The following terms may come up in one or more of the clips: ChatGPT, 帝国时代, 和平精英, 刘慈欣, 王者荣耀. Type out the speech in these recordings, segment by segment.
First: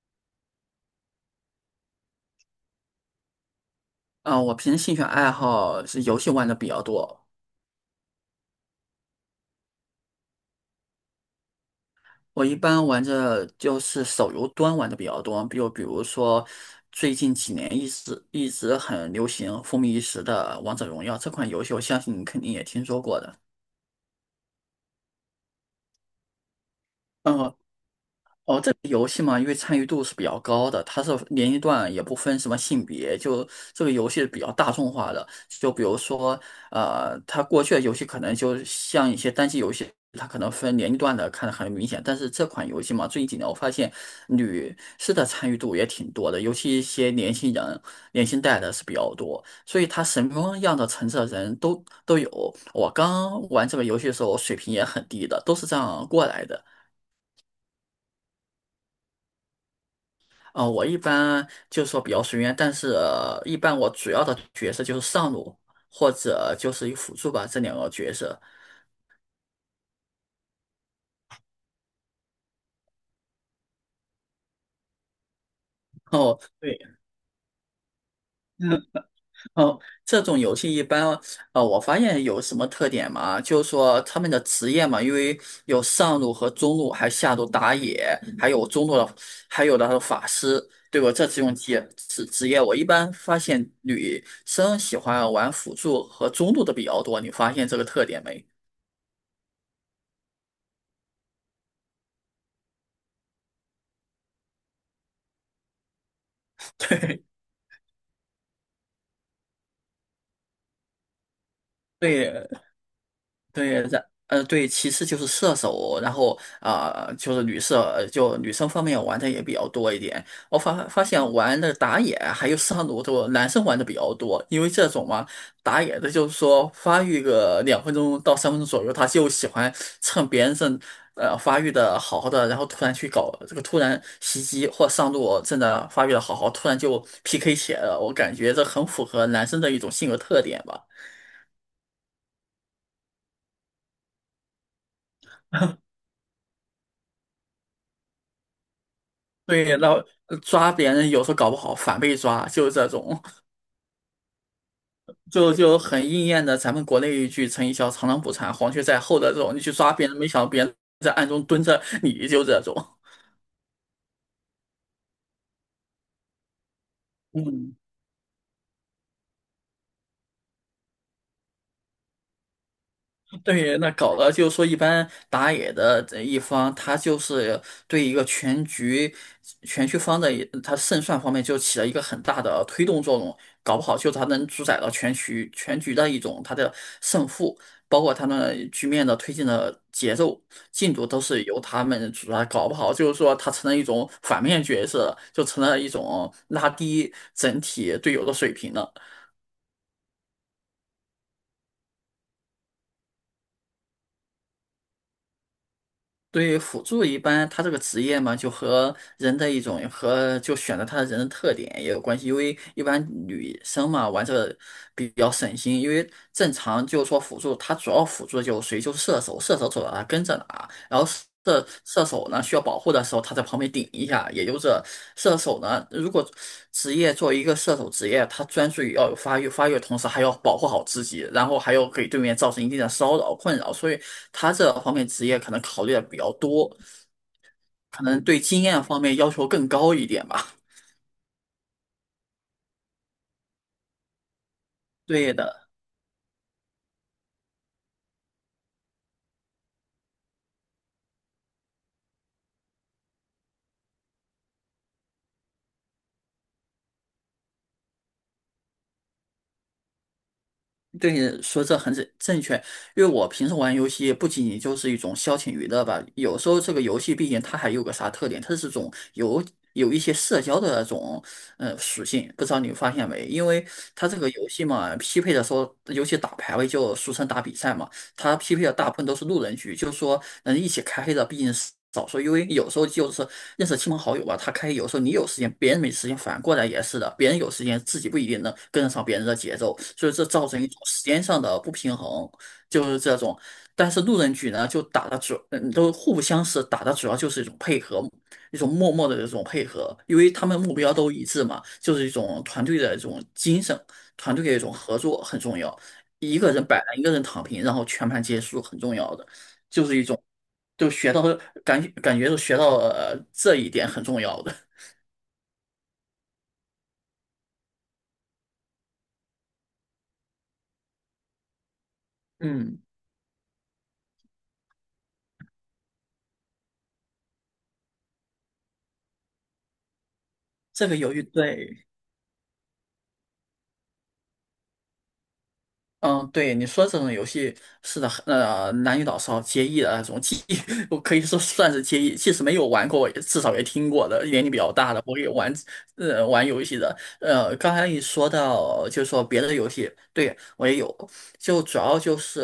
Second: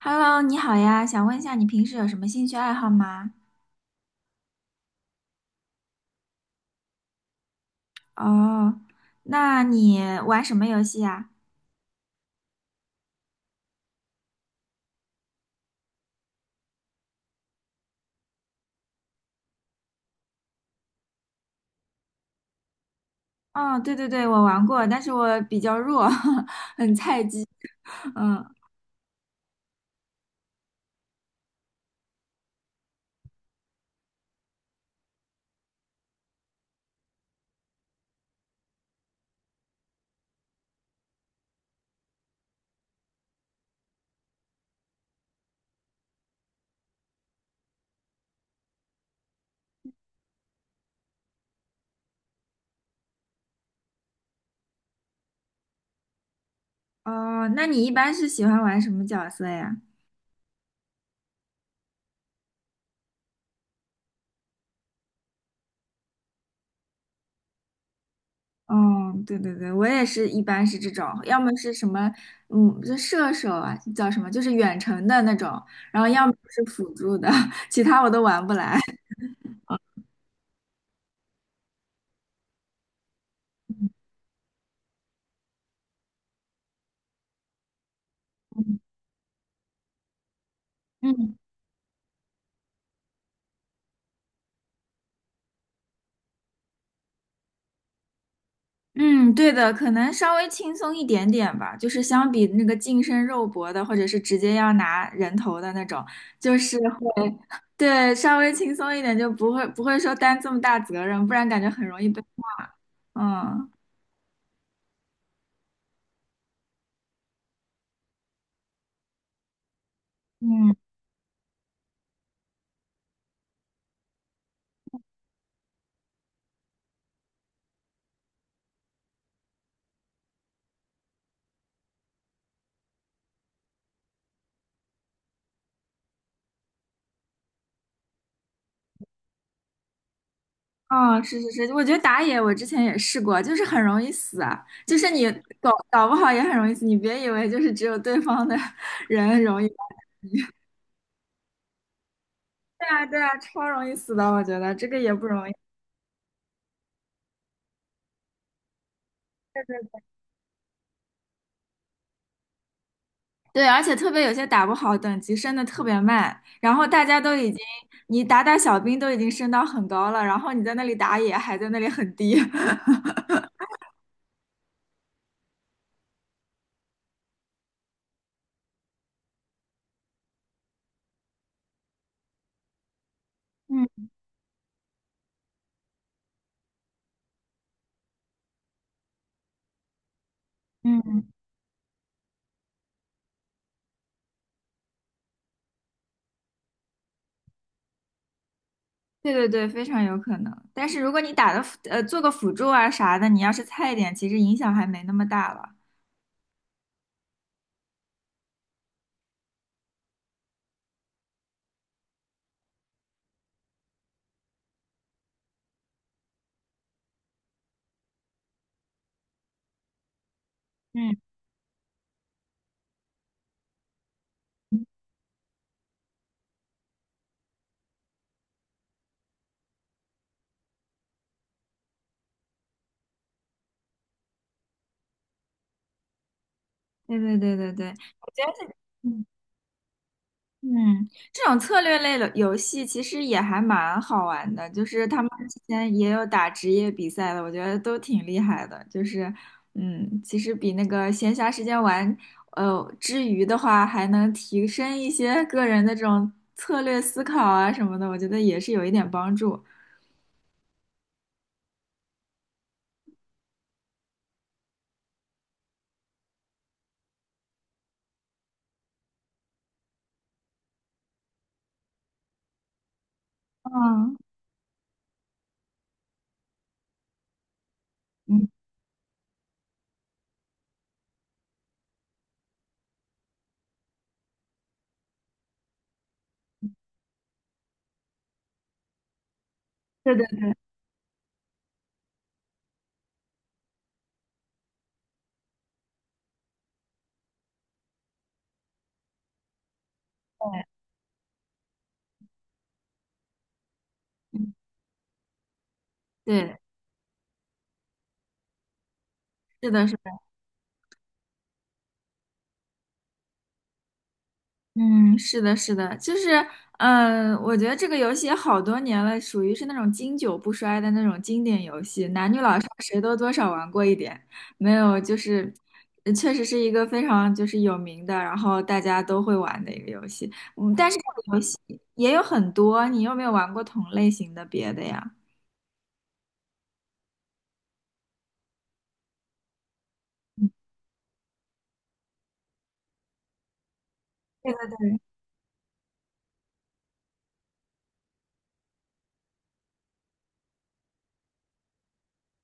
Hello，你好呀，想问一下你平时有什么兴趣爱好吗？啊，我平时兴趣爱好是游戏玩的比较多。哦，那你玩什么游戏呀？我一般玩着就是手游端玩的比较多，比如说最近几年一直很流行、风靡一时的《王者荣耀》这款游戏，我相信你肯定也听说过的。哦，对对对，我玩过，但是我比较弱，很菜鸡。嗯，哦，这个游戏嘛，因为参与度是比较高的，它是年龄段也不分什么性别，就这个游戏是比较大众化的。就比如说，它过去的游戏可能就像一些单机游戏，它可能分年龄段的看得很明显。但是这款游戏嘛，最近几年我发现女士的参与度也挺多的，尤其一些年轻人、年轻代的是比较多，所以它什么样的层次的人都有。我刚玩这个游戏的时候，我水平也很低的，都是这样过来的。哦，那你一般是喜欢玩什么角色呀？我一般就是说比较随缘，但是一般我主要的角色就是上路或者就是一辅助吧，这两个角色。哦，对对对，我也是一般是这种，要么是什么，嗯，这射手啊，叫什么，就是远程的那种，然后要么哦，是对，辅助的，其他我都玩不来。哦，这种游戏一般，我发现有什么特点嘛？就是说他们的职业嘛，因为有上路和中路，还有下路打野，还有中路的，还有的法师，对吧？这嗯几种职业，我一般发现女生喜欢玩辅助和中路的比较多，你发现这个特点没？嗯，对的，可能稍微轻松一点点吧，就是相比那个近身肉搏的，或者是直接要拿人头的那种，就是 会，对 对，稍微轻松一点，就不会说担这么大责任，不然感觉很容易被对。骂。嗯对，对，其次就是射手，然后啊、呃就是女射，呃就女生方面玩的也比较多一点。我嗯，发现玩的打野还有上路都男生玩的比较多，因为这种嘛，打野的就是说发育个2分钟到3分钟左右，他就喜欢趁别人正发育的好好的，然后突然去搞这个突然袭击或上路正在发育的好好，突然就 PK 起来了。我感觉这很符合男生的一种性格特点吧。哦，是是是，我觉得打野我之前也试过，就是很容易死啊，就是你搞不好也很容易死，你别以为就是只有对方的 人容易，对对，然后抓别人有时候搞不好反被抓，就是这啊种，对啊，超容易死的，我觉得这个也不容易。就很应验的咱们国内一句成语叫"螳螂捕蝉，黄雀在后"的这种，你去抓别人，没想到别人在暗中蹲着你，就这种。对，而且特别有些打不好，等级升的特别慢，然后大家都已经，嗯，你打小兵都已经升到很高了，然后你在那里打野还在那里很低。对，那搞得就是说，一般打野的这一方，他就是对一个全局、全局方的一他胜算方面就起了一个很大的推动作用，搞不好嗯就他能主宰了全局、全局的一种他的胜负，包括他们局面的推进的节奏、进度都嗯，是由他们主宰，搞不好就是说他成了一种反面角色，就成了一种拉低整体队友的水平了。对对对，非常有可能。但是如果你打的做个辅助啊啥的，你要是菜一点，其实影响还没那么大了。对于辅助一般，他这个职业嘛，就和人的一种和就选择他的人的特点也有关系。因为一般女生嘛，玩这个比较省心，因为正常就是说辅助，他主要辅助就谁就是射手，射手走到哪跟着哪，然后嗯，射手呢需要保护的时候，他在旁边顶一下。也就是射手呢，如果职业作为一个射手职业，他专注于要有发育，发育的同时还要保护好自己，然后还要给对面造成一定的骚扰困扰，所以他这方面职业可能考虑的比较多，对对对对对，可能我对觉得经验方面是。要求更高一点吧。嗯，这种策略类的游戏其实也还蛮好玩的，就是他们对之的。前也有打职业比赛的，我觉得都挺厉害的。就是，嗯，其实比那个闲暇时间玩，之余的话，还能提升一些个人的这种策略思考啊什么的，我觉得也是有一点帮助。对你说这很正确，因为我平时玩游戏不仅仅就是一种消遣娱乐吧，有时候这个游戏毕竟它还有个啥特点，它是种有一些社交的那种属性，不知道你发现没？因为它嗯这个游戏嘛，匹配的时候，尤其打排位就俗称打比赛嘛。他嗯，匹配的大部分都是路人局，就是说能一起开黑的毕竟是少数，因为有时候就是认识亲朋好友吧，他开黑有时候你有时间，别人没时间，反过来也是的，别人有时间，自己不一定能跟得上别人的节奏，所以对对这造对，成一种时间上的不平衡，就是这种。但是路人局呢，就打的主，嗯，都互不相识，打的主要就是一种配合，一种默默的这种配合，因为他们目标都一致嘛，就是一种团队的一种精神，团队嗯的一种合作很重要。一个对，人摆烂，一个人躺平，然后全盘皆输，很重要的，是就的，是是一的。种，就学到感觉就学到了这一点很重要的。嗯，是的，是的，就是，嗯、我觉得这个游戏也好多年了，属于是那种经久不衰的那种经典游戏，男女老少嗯，谁都多少玩过一点，没有，就是，确实是一个非常就是有名的，然后大家都会玩的一个游戏。嗯，这但是个这犹豫个游戏对，也有很多，你有没有玩过同类型的别的呀？嗯，对，你说这种游戏是的，男女老少皆宜的那种，嗯 我可以说算是皆宜，即使没有玩过，也至少也听过的。年龄对比对较大对，的，我也玩，玩游戏的。刚才你说到，就是说别的游戏，对，我也有，就主要就是，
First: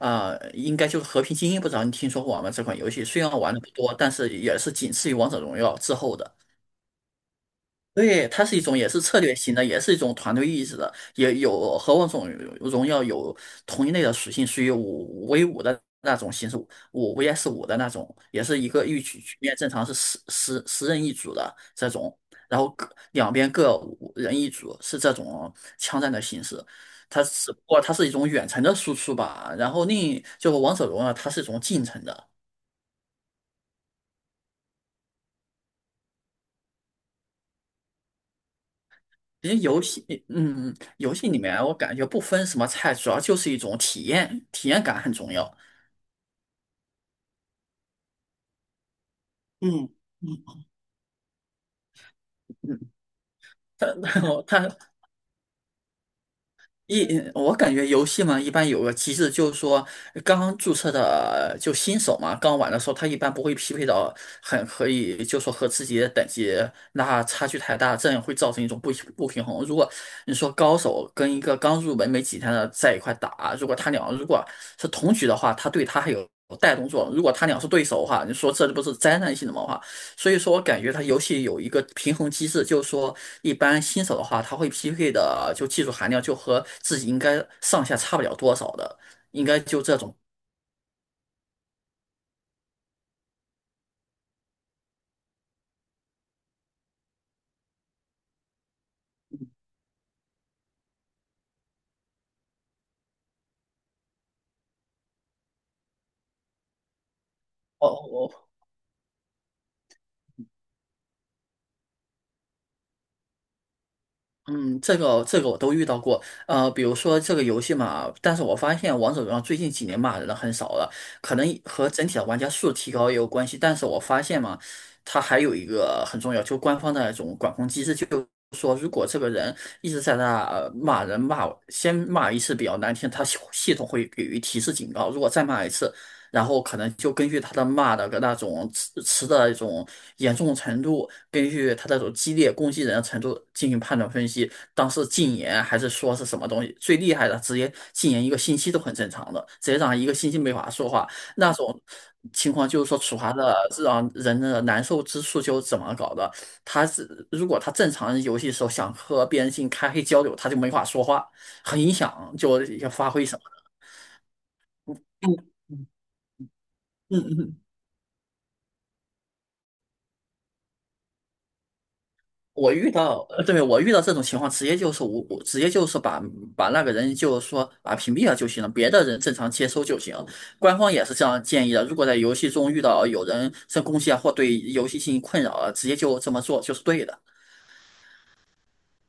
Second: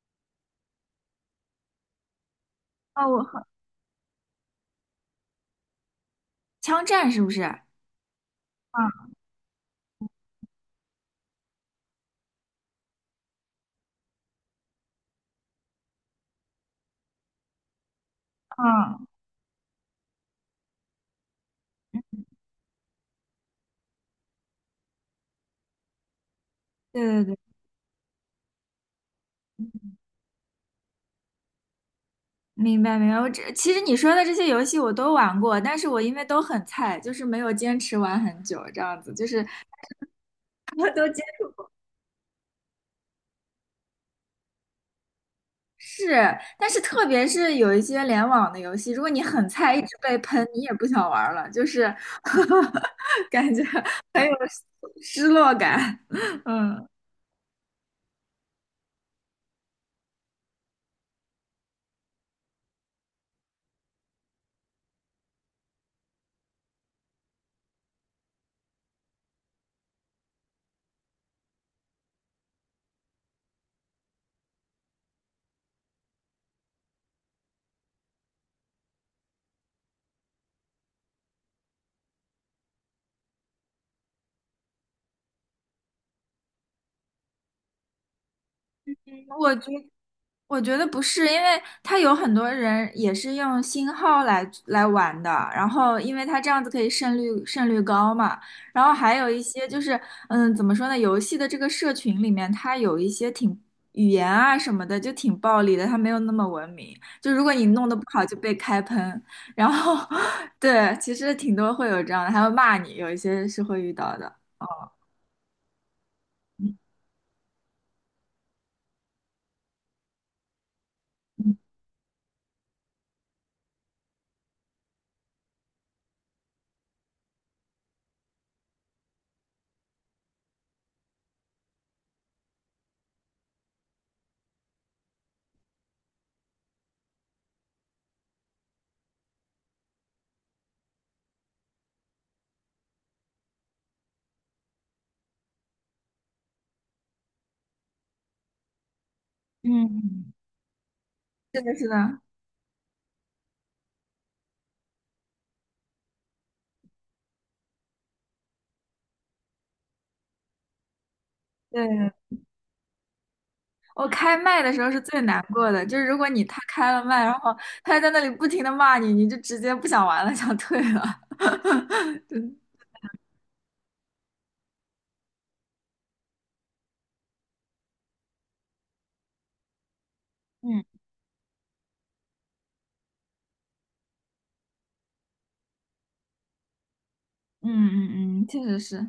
应该就是《和平精英》，不知道你听说过吗？这款游哦，戏我虽然好，玩的不多，但是也是仅次于《王者荣耀》之后的。枪战是不是？嗯对，它是一种也是策略型的，也是一种团队意识的，也有和王者荣耀有同一类的属性，属于5v5的那种形式，5vs5的那种，也是一嗯，局局面正常是十人一组的这种，然后各两边各五人一组，是这种枪战的形式。对它对只对。不过它是一种远程的输出吧，然后另一就是王者荣耀它是一种近程的，明白明白，我这其实你说的这些游戏我都玩过，但是我因为都很菜，就是没有坚持玩很久这样子，就是 因为游戏，嗯，嗯我都游坚戏里面我感觉不分什么菜，主要就是一种体验，体验感很重要。是，但是特别是有一些联网的游戏，如果你很菜，一直嗯被喷，你嗯也不想玩了，就是 嗯，感觉它 很有 他。失落感。嗯，我感觉游戏嘛，一般有个机制，就是说刚刚注册的就新手嘛，刚玩的时候，他一般不会匹配到很可以，就说和自己的等级那差距太大，这样会造成一种不平衡。如果你说高手跟一个刚入门没几天的在一块打，如果他俩如果是同局的话，他对他还有带动作；如果他俩是对手的话，你说这不是灾难性的嘛话，所以说，我感觉它游戏有一个平衡机制，就是说，一般新手的话，他会匹配的就技术含量就和自己应该上下差不了多少的，应我该觉就这种。我觉得不是，因为他有很多人也是用新号来玩的，然后因为他这样子可以胜率高嘛，然后还有一些就是，嗯，怎么说呢，游戏的这个社群里面，它有一些挺语言啊什么的就挺暴力的，它没有那么文明，就如果你弄得不好就哦被开喷，然后 对，其实挺多会有这样的，还会骂你，有一些是会遇到的。哦，嗯，这个我都遇到过，嗯，比如说这个游戏嘛，但是我发现王者荣耀最近几年骂人的很少了，可能和整体的玩家数提高也有关系，但是我发现嘛，它还有一个很重要，就官方的那种管控机制，就是说如果这个人一直在那骂人骂，先骂一次比较难听，他系统会给予提示警告，如果再骂一次，然后可能就根据他的骂的那种词的一种严重程度，根据他那种激烈攻击人的程度进行判断分析，当时禁言还是说是什么东西，最厉害的直接禁言一个星期都很正常的，直接让一个星嗯，期没法说话，那是的，种是的，情况就是说处罚的是让人的难受之处就是怎么搞的，他是如果他正常游戏的时候想和别人进行开黑交流，他就没法说话，很影对。响就发挥什么，我开麦的时候是最难过的，就是如果你他开了嗯麦，然后嗯。他在那里不停的骂你，你就直接不想玩了，想退了。就我遇到，对，我遇到这种情况，直接就是无，我直接就是把那个人就是说把屏蔽了就行了，别的人正常接收就行，官嗯，方也是这样建议的，如果在游戏中遇到有人在攻击啊，或对游戏进行困扰啊，直接就这么做就是对的。嗯嗯嗯，确实是。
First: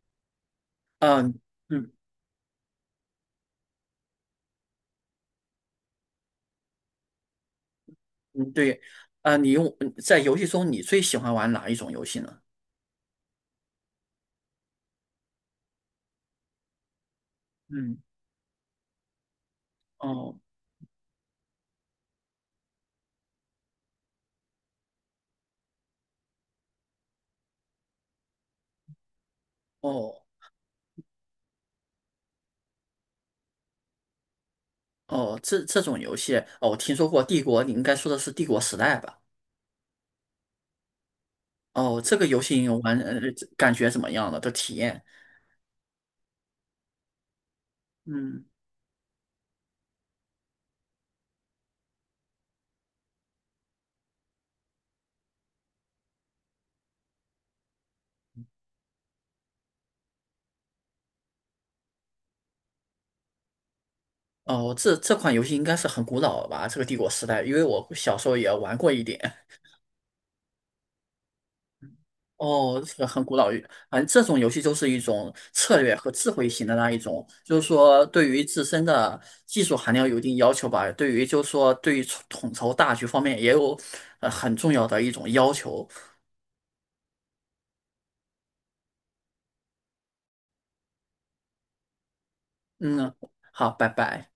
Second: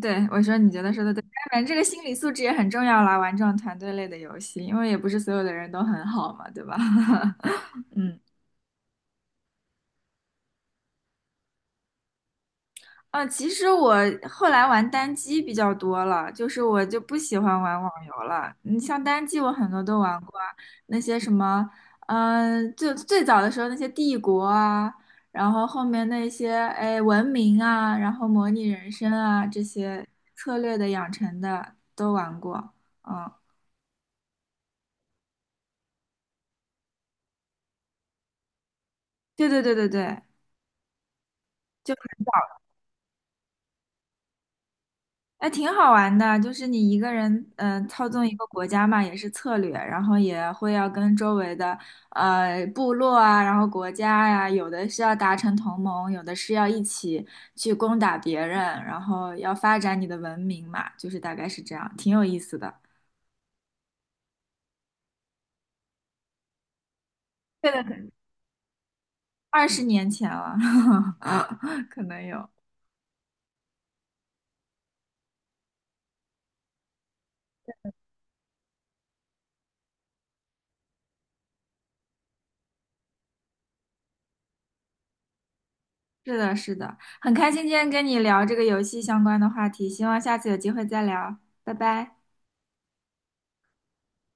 对，我说你觉得说的对，当嗯然这个嗯心理素质也很重要啦，玩这种团队类的游戏，因为也不是所有的人都很好嘛，对吧？嗯。嗯，对，啊，在游戏中你最喜欢玩哪一种游戏呢？嗯，其实我后来玩单机比较多了，就是我就不喜欢玩网嗯，游了。你像单机，我很多都玩过哦啊，那些什么，嗯、就最早的时候那些帝国啊，然后后面那些哎文明啊，然后模拟人生啊这些哦策略的养成的都玩过。嗯，哦，这种游戏，哦，我听说过《帝国》，你应该说的是《帝国时代》吧？对对对对对，就哦，这很个游早戏你玩，感觉怎么样了？的体验？哎，挺好玩的，就是你一个人，嗯、操纵一个嗯，国家嘛，也是策略，然后也会要跟周围的部落啊，然后国家呀、有的是要达成同盟，有的是要一起去攻打别人，然后要发展你的文明嘛，就是大概是这样，挺有意思的。哦，这款游戏应该是很古老了吧？这个帝国时代，因为对的，我很小时候也玩过一点。20年前了，可能有。哦，这个很古老，反正这种游戏就是一种策略和智慧型的那一种，就是说对于自身的技术含量有一定要求吧，对于就是说对于统筹大局方面也有很重要的一种要求。是的，是的，很开心今天跟你聊这个游戏相关的话题，希望下次有机会再聊，拜拜。嗯，好，拜拜。